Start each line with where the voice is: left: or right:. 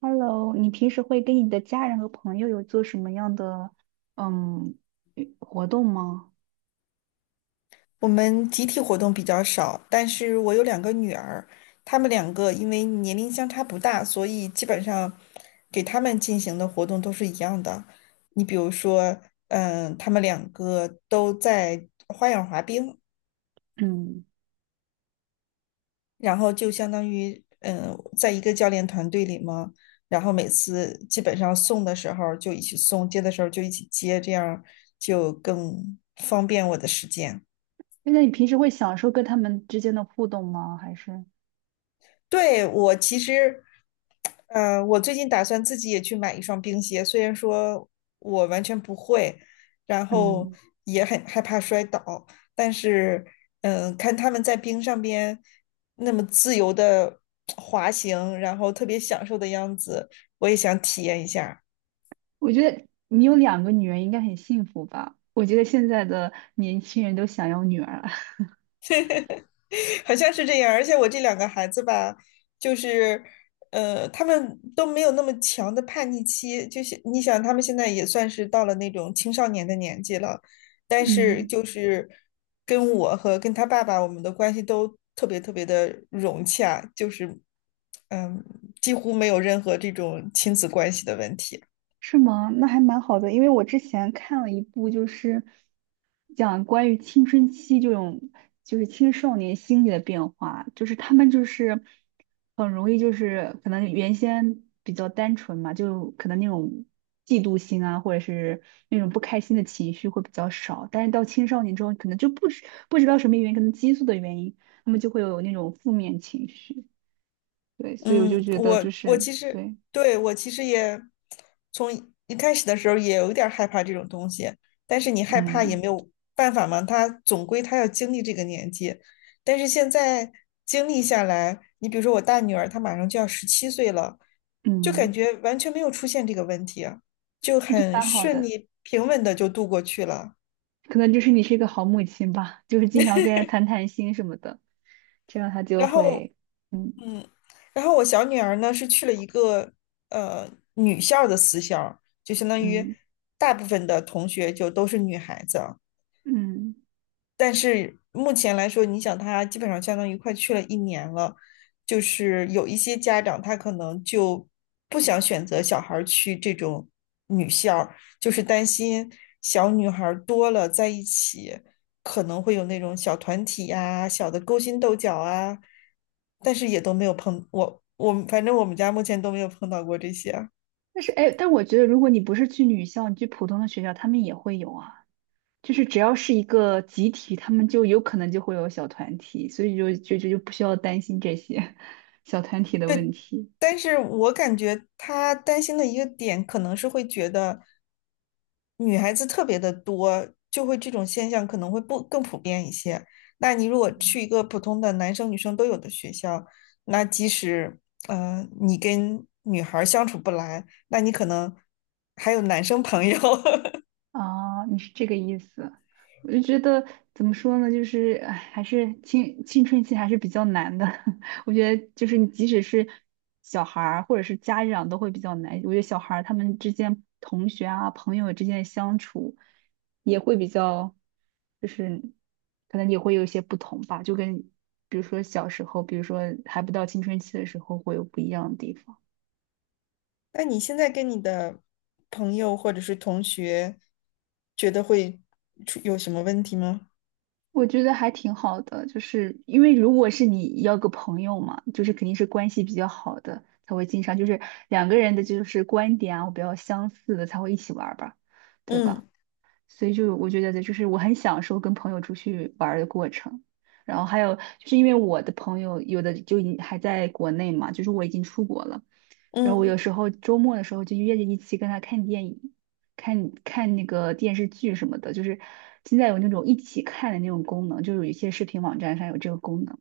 right: Hello，你平时会跟你的家人和朋友有做什么样的嗯与活动吗？
left: 我们集体活动比较少，但是我有2个女儿，她们两个因为年龄相差不大，所以基本上给她们进行的活动都是一样的。你比如说，她们两个都在花样滑冰，
right: 嗯，
left: 然后就相当于在1个教练团队里嘛，然后每次基本上送的时候就一起送，接的时候就一起接，这样就更方便我的时间。
right: 那你平时会享受跟他们之间的互动吗？还是
left: 对，我其实。我最近打算自己也去买1双冰鞋，虽然说我完全不会，然后
right: 嗯，
left: 也很害怕摔倒，但是，看他们在冰上边那么自由的滑行，然后特别享受的样子，我也想体验一下。
right: 我觉得你有两个女儿应该很幸福吧？我觉得现在的年轻人都想要女儿。
left: 好像是这样，而且我这2个孩子吧，就是，他们都没有那么强的叛逆期，就是你想，他们现在也算是到了那种青少年的年纪了，但是
right: 嗯。
left: 就是跟我和跟他爸爸，我们的关系都特别特别的融洽，就是，嗯，几乎没有任何这种亲子关系的问题。
right: 是吗？那还蛮好的，因为我之前看了一部，就是讲关于青春期这种，就是青少年心理的变化，就是他们就是很容易就是可能原先比较单纯嘛，就可能那种嫉妒心啊，或者是那种不开心的情绪会比较少，但是到青少年之后，可能就不知道什么原因，可能激素的原因，他们就会有那种负面情绪。对，所以我就
left: 嗯，
right: 觉得就
left: 我
right: 是
left: 其实
right: 对，
left: 对我其实也从一开始的时候也有点儿害怕这种东西，但是你害怕也
right: 嗯
left: 没有办法嘛，他总归他要经历这个年纪，但是现在经历下来，你比如说我大女儿，她马上就要17岁了，就
right: 嗯，
left: 感觉完全没有出现这个问题啊，就
right: 我觉得
left: 很
right: 蛮好
left: 顺
right: 的。
left: 利平稳的就度过去了。
right: 可能就是你是一个好母亲吧，就是经常跟人谈谈心什么的，这样他就
left: 然后
right: 会，嗯
left: 嗯，然后我小女儿呢是去了一个呃女校的私校，就相当于
right: 嗯
left: 大部分的同学就都是女孩子，
right: 嗯。
left: 但是目前来说，你想他基本上相当于快去了1年了，就是有一些家长他可能就不想选择小孩儿去这种女校儿就是担心小女孩儿多了在一起可能会有那种小团体呀、小的勾心斗角啊，但是也都没有碰我反正我们家目前都没有碰到过这些啊。
right: 但是哎，但我觉得如果你不是去女校，你去普通的学校，他们也会有啊。就是只要是一个集体，他们就有可能就会有小团体，所以就不需要担心这些 小团体的
left: 对，
right: 问题。
left: 但是我感觉他担心的一个点，可能是会觉得女孩子特别的多，就会这种现象可能会不更普遍一些。那你如果去1个普通的男生女生都有的学校，那即使你跟女孩儿相处不来，那你可能还有男生朋友。
right: 哦，你是这个意思，我就觉得怎么说呢，就是唉还是青春期还是比较难的。我觉得就是你即使是小孩儿或者是家长都会比较难。我觉得小孩儿他们之间同学啊朋友之间的相处也会比较，就是可能也会有一些不同吧，就跟比如说小时候，比如说还不到青春期的时候会有不一样的地方。
left: 那你现在跟你的朋友或者是同学，觉得会出有什么问题吗？
right: 我觉得还挺好的，就是因为如果是你要个朋友嘛，就是肯定是关系比较好的才会经常，就是两个人的就是观点啊比较相似的才会一起玩儿吧，对吧？
left: 嗯
right: 所以就我觉得就是我很享受跟朋友出去玩儿的过程。然后还有就是因为我的朋友有的就已还在国内嘛，就是我已经出国了，然后我
left: 嗯
right: 有时候周末的时候就约着一起跟他看电影，看看那个电视剧什么的，就是现在有那种一起看的那种功能，就是有一些视频网站上有这个功能，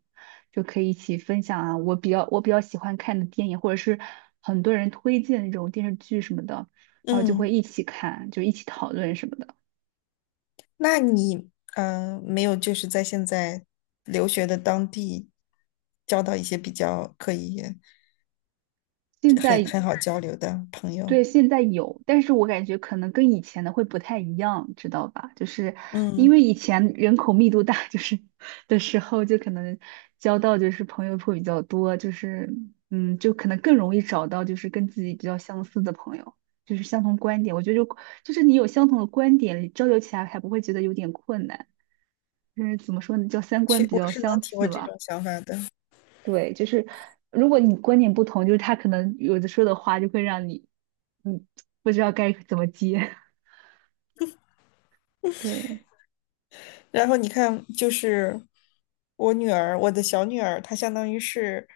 right: 就可以一起分享啊，我比较我比较喜欢看的电影，或者是很多人推荐的那种电视剧什么的，然后就会
left: 嗯。
right: 一起看，就一起讨论什么的。
left: 那你没有就是在现在留学的当地交到一些比较可以
right: 现
left: 很
right: 在
left: 很好交流的朋
right: 对
left: 友？
right: 现在有，但是我感觉可能跟以前的会不太一样，知道吧？就是因
left: 嗯，
right: 为以前人口密度大，就是的时候就可能交到就是朋友会比较多，就是嗯，就可能更容易找到就是跟自己比较相似的朋友，就是相同观点。我觉得就是你有相同的观点，交流起来还不会觉得有点困难，就是怎么说呢，叫三观
left: 去，
right: 比
left: 我
right: 较
left: 是能
right: 相
left: 体
right: 似
left: 会这
right: 吧。
left: 种想法的。
right: 对，就是如果你观点不同，就是他可能有的说的话就会让你，嗯，不知道该怎么接。对，
left: 然后你看，就是我女儿，我的小女儿，她相当于是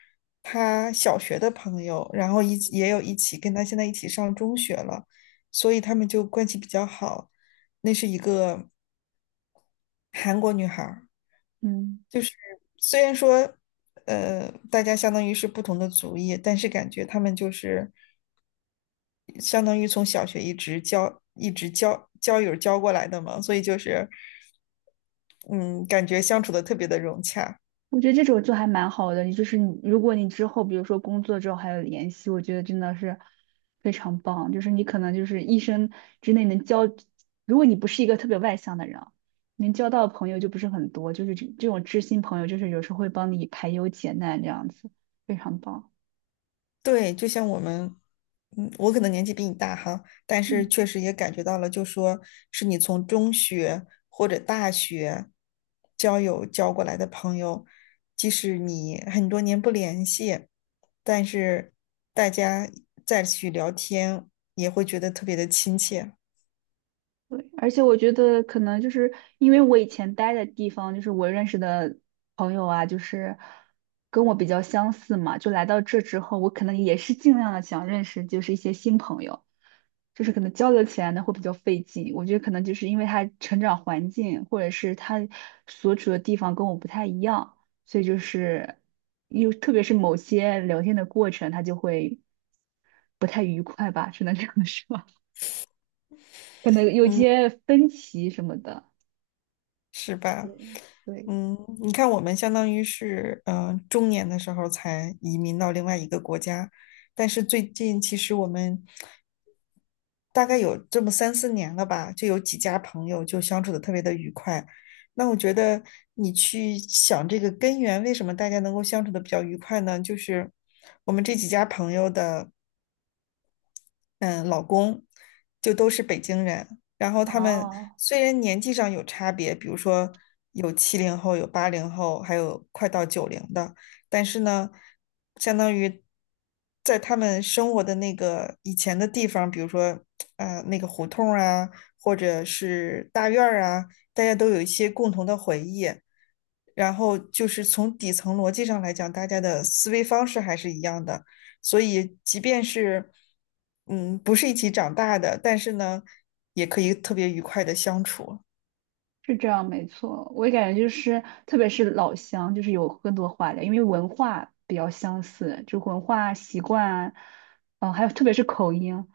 left: 她小学的朋友，然后一起也有一起跟她现在一起上中学了，所以他们就关系比较好。那是1个韩国女孩儿。
right: 嗯，
left: 就是虽然说，大家相当于是不同的族裔，但是感觉他们就是相当于从小学一直交友交过来的嘛，所以就是，嗯，感觉相处的特别的融洽。
right: 我觉得这种就还蛮好的。你就是你，如果你之后比如说工作之后还有联系，我觉得真的是非常棒。就是你可能就是一生之内能交，如果你不是一个特别外向的人啊能交到的朋友就不是很多。就是这种知心朋友，就是有时候会帮你排忧解难这样子，非常棒。
left: 对，就像我们，我可能年纪比你大哈，但是
right: 嗯。
left: 确实也感觉到了，就说是你从中学或者大学交友交过来的朋友，即使你很多年不联系，但是大家再去聊天，也会觉得特别的亲切。
right: 对，而且我觉得可能就是因为我以前待的地方，就是我认识的朋友啊，就是跟我比较相似嘛，就来到这之后，我可能也是尽量的想认识就是一些新朋友，就是可能交流起来呢会比较费劲。我觉得可能就是因为他成长环境或者是他所处的地方跟我不太一样，所以就是又特别是某些聊天的过程，他就会不太愉快吧，只能这样说，可能有些分歧什么的。
left: 是
right: 对
left: 吧？
right: 对，
left: 你看，我们相当于是，中年的时候才移民到另外一个国家，但是最近其实我们大概有这么3、4年了吧，就有几家朋友就相处的特别的愉快。那我觉得你去想这个根源，为什么大家能够相处的比较愉快呢？就是我们这几家朋友的。嗯老公，就都是北京人。然后他们
right: 哦，
left: 虽然年纪上有差别，比如说有70后、有80后，还有快到90的，但是呢，相当于在他们生活的那个以前的地方，比如说那个胡同啊，或者是大院儿啊，大家都有一些共同的回忆。然后就是从底层逻辑上来讲，大家的思维方式还是一样的，所以即便是不是一起长大的，但是呢，也可以特别愉快的相处。
right: 是这样，没错。我也感觉就是，特别是老乡，就是有更多话聊，因为文化比较相似，就文化习惯啊，还有特别是口音。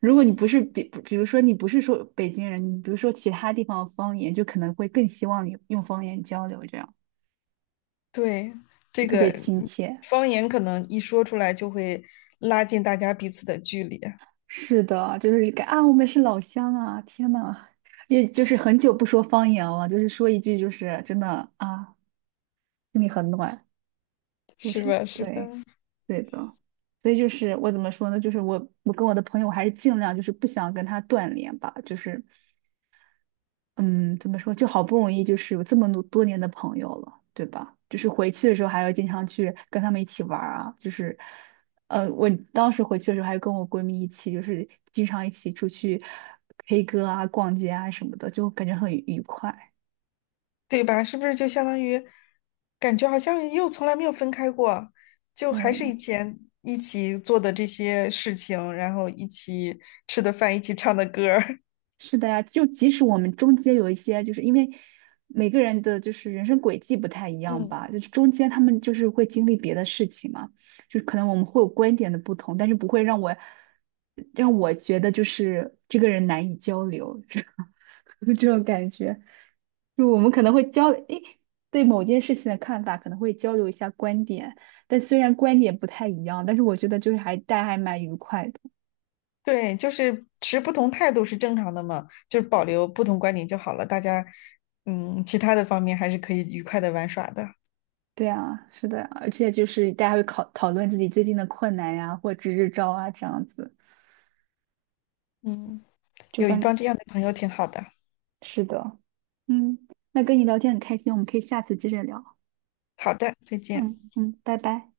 right: 如果你不是比如说你不是说北京人，你比如说其他地方的方言，就可能会更希望你用方言交流，这样
left: 对，这
right: 特别
left: 个
right: 亲切。
left: 方言可能一说出来就会拉近大家彼此的距离，
right: 是的，就是感啊，我们是老乡啊！天呐，也就是很久不说方言了，就是说一句，就是真的啊，心里很暖。就
left: 是
right: 是
left: 吧？是吧？
right: 对，对的，所以就是我怎么说呢？就是我跟我的朋友还是尽量就是不想跟他断联吧，就是嗯，怎么说？就好不容易就是有这么多年的朋友了，对吧？就是回去的时候还要经常去跟他们一起玩儿啊，就是我当时回去的时候还跟我闺蜜一起，就是经常一起出去 K 歌啊、逛街啊什么的，就感觉很愉快。
left: 对吧？是不是就相当于感觉好像又从来没有分开过，就还
right: 对，
left: 是以前一起做的这些事情，然后一起吃的饭，一起唱的歌儿，
right: 是的呀，就即使我们中间有一些，就是因为每个人的就是人生轨迹不太一 样
left: 嗯。
right: 吧，就是中间他们就是会经历别的事情嘛，就是可能我们会有观点的不同，但是不会让我觉得就是这个人难以交流，这种感觉，就我们可能诶，对某件事情的看法可能会交流一下观点，但虽然观点不太一样，但是我觉得就是还大家还蛮愉快的。
left: 对，就是持不同态度是正常的嘛，就是保留不同观点就好了。大家，其他的方面还是可以愉快的玩耍的。
right: 对啊，是的呀而且就是大家会考讨论自己最近的困难呀，或支支招啊，这样子，
left: 嗯，
right: 就
left: 有一
right: 反正
left: 帮这样的朋友挺好的。
right: 是的，嗯，那跟你聊天很开心，我们可以下次接着聊，
left: 好的，再见。
right: 嗯嗯，拜拜。